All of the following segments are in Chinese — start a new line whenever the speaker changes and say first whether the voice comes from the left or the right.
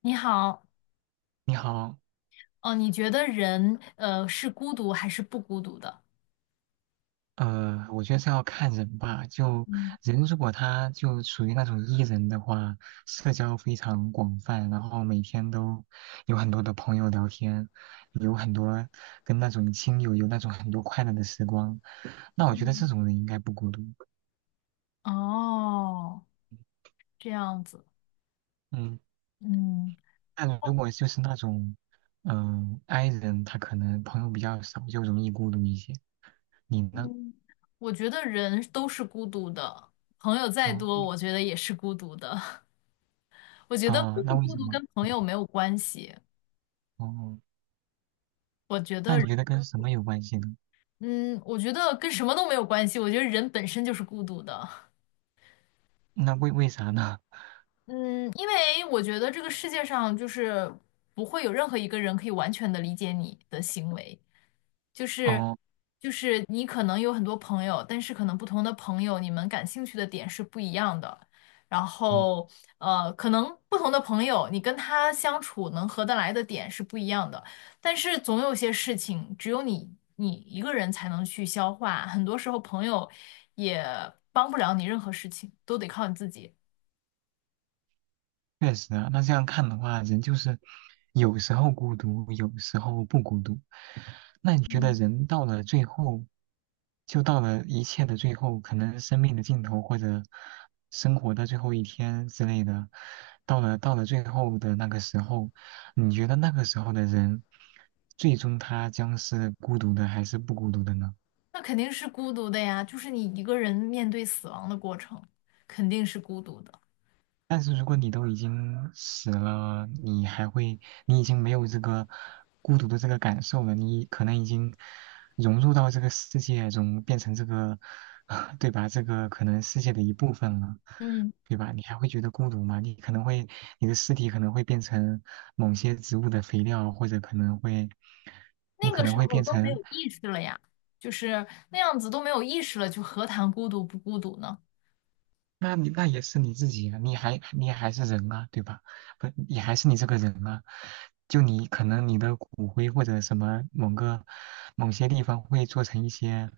left: 你好。
right: 你好，
left: 哦，你觉得人是孤独还是不孤独的？
right: 我觉得这要看人吧。就
left: 嗯
right: 人如果他就属于那种 E 人的话，社交非常广泛，然后每天都有很多的朋友聊天，有很多跟那种亲友有那种很多快乐的时光，那我觉得这
left: 嗯。
right: 种人应该不孤独。
left: 哦，这样子。
right: 嗯，
left: 嗯。
right: 但如果就是那种，i 人，他可能朋友比较少，就容易孤独一些。你呢？
left: 嗯，我觉得人都是孤独的，朋友再多，
right: 嗯。
left: 我觉得也是孤独的。我觉得
right: 啊，
left: 孤
right: 那
left: 不
right: 为
left: 孤
right: 什
left: 独
right: 么？
left: 跟朋友没有关系。
right: 哦，
left: 我觉
right: 那
left: 得
right: 你觉
left: 人
right: 得跟什么有关系呢？
left: 嗯，我觉得跟什么都没有关系，我觉得人本身就是孤独的。
right: 那为啥呢？
left: 嗯，因为我觉得这个世界上就是不会有任何一个人可以完全的理解你的行为。就是
right: 哦，
left: 就是你可能有很多朋友，但是可能不同的朋友，你们感兴趣的点是不一样的。然
right: 嗯，
left: 后可能不同的朋友，你跟他相处能合得来的点是不一样的。但是总有些事情，只有你一个人才能去消化。很多时候，朋友也帮不了你任何事情，都得靠你自己。
right: 确实啊。那这样看的话，人就是有时候孤独，有时候不孤独。那你觉得
left: 嗯，
right: 人到了最后，就到了一切的最后，可能生命的尽头或者生活的最后一天之类的，到了最后的那个时候，你觉得那个时候的人，最终他将是孤独的还是不孤独的呢？
left: 那肯定是孤独的呀，就是你一个人面对死亡的过程，肯定是孤独的。
right: 但是如果你都已经死了，你还会，你已经没有这个孤独的这个感受了，你可能已经融入到这个世界中，变成这个，对吧？这个可能世界的一部分了，
left: 嗯。
right: 对吧？你还会觉得孤独吗？你可能会，你的尸体可能会变成某些植物的肥料，或者可能会，你
left: 那
right: 可
left: 个
right: 能
left: 时
right: 会
left: 候
right: 变
left: 都没
right: 成。
left: 有意识了呀，就是那样子都没有意识了，就何谈孤独不孤独呢？
right: 那你那也是你自己啊，你还是人啊，对吧？不，也还是你这个人啊。就你可能你的骨灰或者什么某个某些地方会做成一些，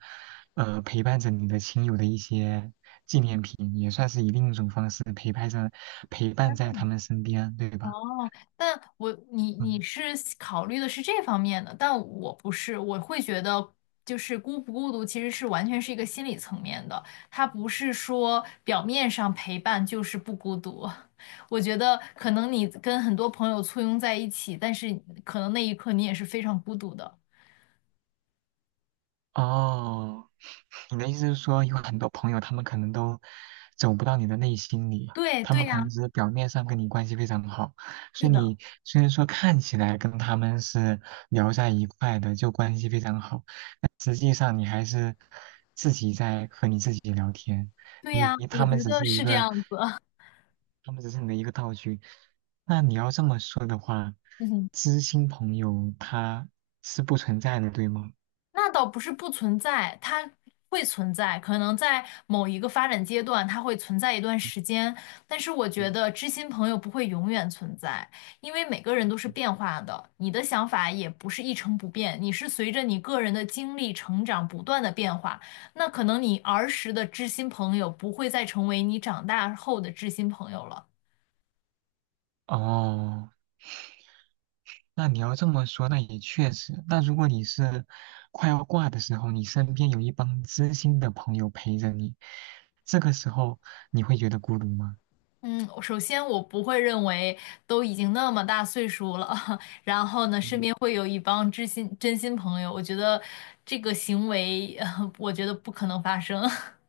right: 陪伴着你的亲友的一些纪念品，也算是以另一种方式陪伴在他们身边，对吧？
left: 哦，你
right: 嗯，
left: 是考虑的是这方面的，但我不是，我会觉得就是孤不孤独其实是完全是一个心理层面的，它不是说表面上陪伴就是不孤独。我觉得可能你跟很多朋友簇拥在一起，但是可能那一刻你也是非常孤独的。
right: 哦。你的意思是说，有很多朋友他们可能都走不到你的内心里，
left: 对
right: 他们
left: 对
right: 可
left: 呀。
right: 能只是表面上跟你关系非常好，所
left: 是
right: 以
left: 的。
right: 你虽然说看起来跟他们是聊在一块的，就关系非常好，但实际上你还是自己在和你自己聊天，
left: 对
right: 你
left: 呀，我
right: 他们
left: 觉
right: 只
left: 得
right: 是一
left: 是这
right: 个，
left: 样子。
right: 他们只是你的一个道具。那你要这么说的话，
left: 嗯，
right: 知心朋友他是不存在的，对吗？
left: 那倒不是不存在，它会存在，可能在某一个发展阶段，它会存在一段时间。但是我觉得知心朋友不会永远存在，因为每个人都是变化的，你的想法也不是一成不变，你是随着你个人的经历成长不断的变化。那可能你儿时的知心朋友不会再成为你长大后的知心朋友了。
right: 哦，那你要这么说，那也确实。那如果你是快要挂的时候，你身边有一帮知心的朋友陪着你，这个时候你会觉得孤独吗？
left: 嗯，首先我不会认为都已经那么大岁数了，然后呢，身边会有一帮知心真心朋友，我觉得这个行为，我觉得不可能发生。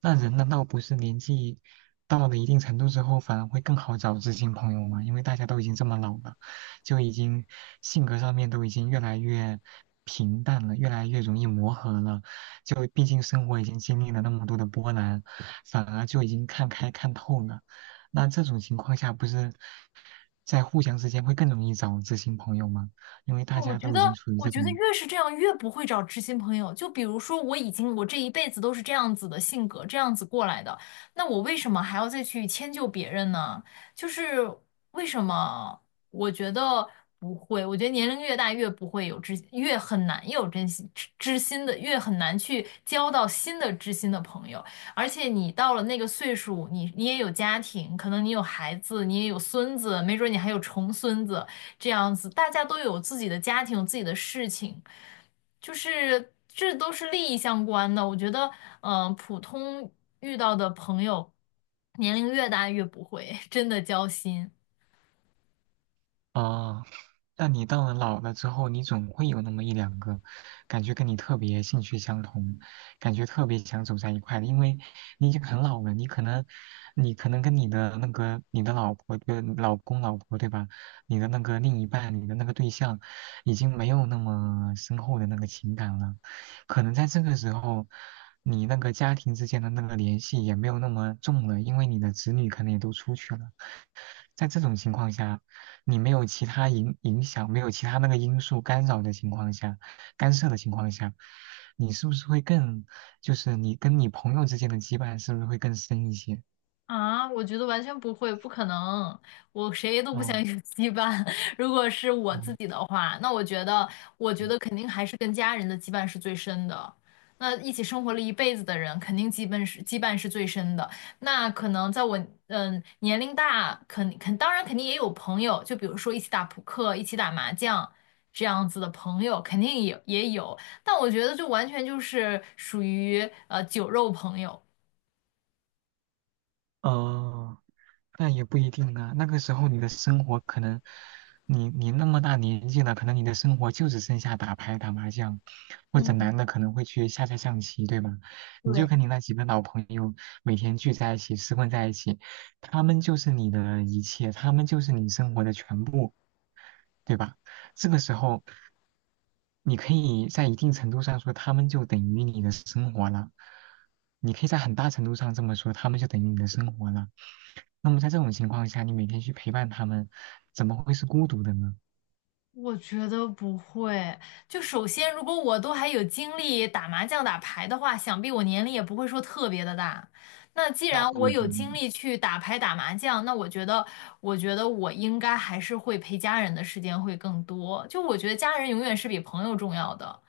right: 那人难道不是年纪到了一定程度之后，反而会更好找知心朋友吗？因为大家都已经这么老了，就已经性格上面都已经越来越平淡了，越来越容易磨合了。就毕竟生活已经经历了那么多的波澜，反而就已经看开看透了。那这种情况下，不是在互相之间会更容易找知心朋友吗？因为大
left: 我
right: 家
left: 觉
right: 都已
left: 得，
right: 经处于
left: 我
right: 这
left: 觉得
right: 种。
left: 越是这样，越不会找知心朋友。就比如说，我已经我这一辈子都是这样子的性格，这样子过来的，那我为什么还要再去迁就别人呢？就是为什么？我觉得不会，我觉得年龄越大越不会越很难有真心知心的，越很难去交到新的知心的朋友。而且你到了那个岁数，你也有家庭，可能你有孩子，你也有孙子，没准你还有重孙子，这样子，大家都有自己的家庭，有自己的事情，就是这都是利益相关的。我觉得，普通遇到的朋友，年龄越大越不会真的交心。
right: 啊，但你到了老了之后，你总会有那么一两个，感觉跟你特别兴趣相同，感觉特别想走在一块的，因为你已经很老了，你可能，你可能跟你的那个你的老婆跟老公老婆对吧，你的那个另一半，你的那个对象，已经没有那么深厚的那个情感了，可能在这个时候，你那个家庭之间的那个联系也没有那么重了，因为你的子女可能也都出去了。在这种情况下，你没有其他影响，没有其他那个因素干扰的情况下，干涉的情况下，你是不是会更，就是你跟你朋友之间的羁绊是不是会更深一些？
left: 啊，我觉得完全不会，不可能，我谁都不
right: 哦，
left: 想有羁绊。如果是我自
right: 嗯，
left: 己的话，那我觉得，我觉
right: 嗯，
left: 得肯定还是跟家人的羁绊是最深的。那一起生活了一辈子的人，肯定羁绊是最深的。那可能在我年龄大，当然肯定也有朋友，就比如说一起打扑克、一起打麻将这样子的朋友，肯定也有。但我觉得就完全就是属于酒肉朋友。
right: 哦，那也不一定啊。那个时候你的生活可能，你那么大年纪了，可能你的生活就只剩下打牌、打麻将，或者
left: 嗯，
right: 男的可能会去下下象棋，对吧？你
left: 对。
right: 就跟你那几个老朋友每天聚在一起，厮混在一起，他们就是你的一切，他们就是你生活的全部，对吧？这个时候，你可以在一定程度上说，他们就等于你的生活了。你可以在很大程度上这么说，他们就等于你的生活了。那么在这种情况下，你每天去陪伴他们，怎么会是孤独的呢？
left: 我觉得不会。就首先，如
right: 嗯，
left: 果我都还有精力打麻将、打牌的话，想必我年龄也不会说特别的大。那既
right: 那
left: 然
right: 不
left: 我
right: 一
left: 有精
right: 定。
left: 力去打牌、打麻将，那我觉得，我觉得我应该还是会陪家人的时间会更多。就我觉得家人永远是比朋友重要的。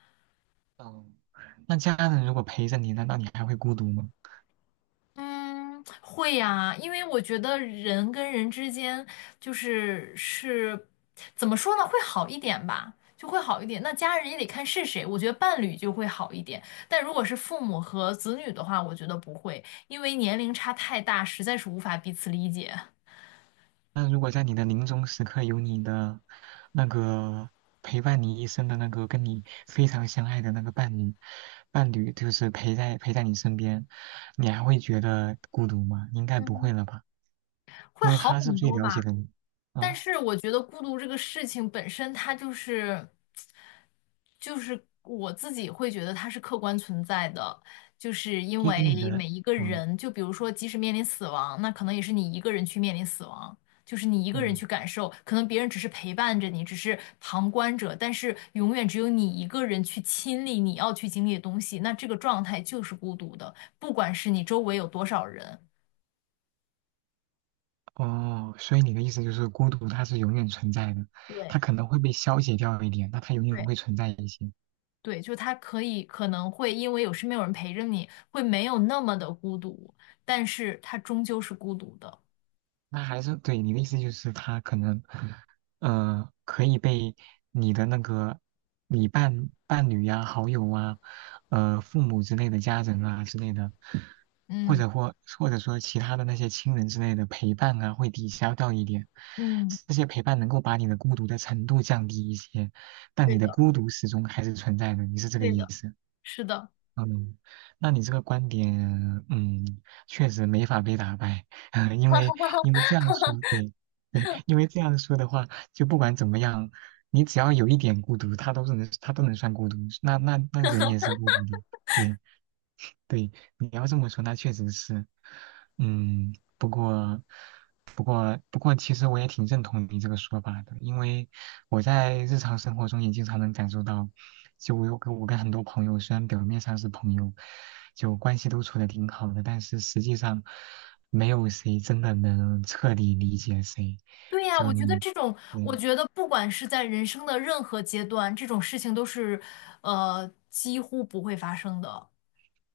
right: 嗯，那家人如果陪着你，难道你还会孤独吗？
left: 嗯，会呀，因为我觉得人跟人之间就是怎么说呢，会好一点吧，就会好一点。那家人也得看是谁，我觉得伴侣就会好一点。但如果是父母和子女的话，我觉得不会，因为年龄差太大，实在是无法彼此理解，
right: 那如果在你的临终时刻有你的那个陪伴你一生的那个跟你非常相爱的那个伴侣，伴侣就是陪在你身边，你还会觉得孤独吗？应该不会了吧，
left: 会
right: 因为
left: 好
right: 他是
left: 很
right: 最
left: 多
right: 了解
left: 吧。
right: 的你
left: 但
right: 啊，
left: 是我觉得孤独这个事情本身，它就是我自己会觉得它是客观存在的，就是因
right: 因为你
left: 为
right: 的。
left: 每一个
right: 嗯，
left: 人，就比如说，即使面临死亡，那可能也是你一个人去面临死亡，就是你一个人
right: 嗯，
left: 去感受，可能别人只是陪伴着你，只是旁观者，但是永远只有你一个人去亲历你要去经历的东西，那这个状态就是孤独的，不管是你周围有多少人。
right: 哦，所以你的意思就是孤独它是永远存在的，
left: 对。
right: 它可能会被消解掉一点，但它永远
left: 对
right: 会存在一些。
left: 对，就他可能会因为身边有人陪着你，会没有那么的孤独，但是他终究是孤独的。
right: 那还是对你的意思就是他可能，可以被你的那个你伴侣呀、好友啊、父母之类的家人啊之类的，或
left: 嗯。
right: 者或或者说其他的那些亲人之类的陪伴啊，会抵消掉一点。
left: 嗯，
right: 这些陪伴能够把你的孤独的程度降低一些，但你
left: 对
right: 的
left: 的，
right: 孤独始终还是存在的。你是这个
left: 对
right: 意
left: 的，
right: 思？
left: 是的。
right: 嗯，那你这个观点，嗯，确实没法被打败，因为因为这样说，对对，因为这样说的话，就不管怎么样，你只要有一点孤独，他都是能，他都能算孤独，那人也是孤独的，对，对，你要这么说，那确实是，嗯，不过，其实我也挺认同你这个说法的，因为我在日常生活中也经常能感受到，就我跟很多朋友，虽然表面上是朋友，就关系都处的挺好的，但是实际上没有谁真的能彻底理解谁，
left: 对呀，
right: 就你，
left: 我
right: 嗯。
left: 觉得不管是在人生的任何阶段，这种事情都是，几乎不会发生的，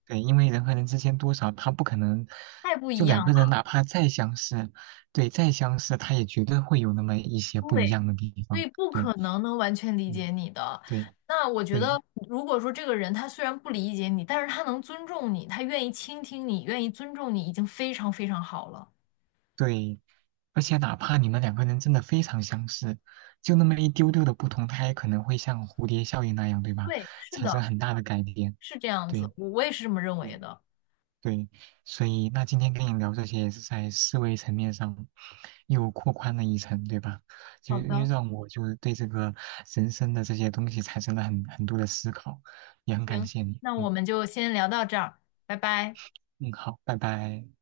right: 对，因为人和人之间多少他不可能，
left: 太不一
right: 就两
left: 样
right: 个人
left: 了。
right: 哪怕再相似，对，再相似，他也绝对会有那么一些不一
left: 对。
right: 样的地
left: 所以
right: 方。
left: 不可
right: 对，
left: 能能完全理
right: 嗯，
left: 解你的。
right: 对，
left: 那我觉
right: 对，
left: 得，如果说这个人他虽然不理解你，但是他能尊重你，他愿意倾听你，愿意尊重你，已经非常非常好了。
right: 对，而且哪怕你们两个人真的非常相似，就那么一丢丢的不同，他也可能会像蝴蝶效应那样，对吧？
left: 对，是
right: 产生
left: 的，
right: 很大的改变。
left: 是这样子，
right: 对，
left: 我也是这么认为
right: 对
left: 的。
right: 对，所以那今天跟你聊这些也是在思维层面上又扩宽了一层，对吧？就
left: 好
right: 又
left: 的，
right: 让我就是对这个人生的这些东西产生了很多的思考，也很感
left: 行，
right: 谢你。
left: 那
right: 嗯
left: 我们就先聊到这儿，拜拜。
right: 嗯，好，拜拜。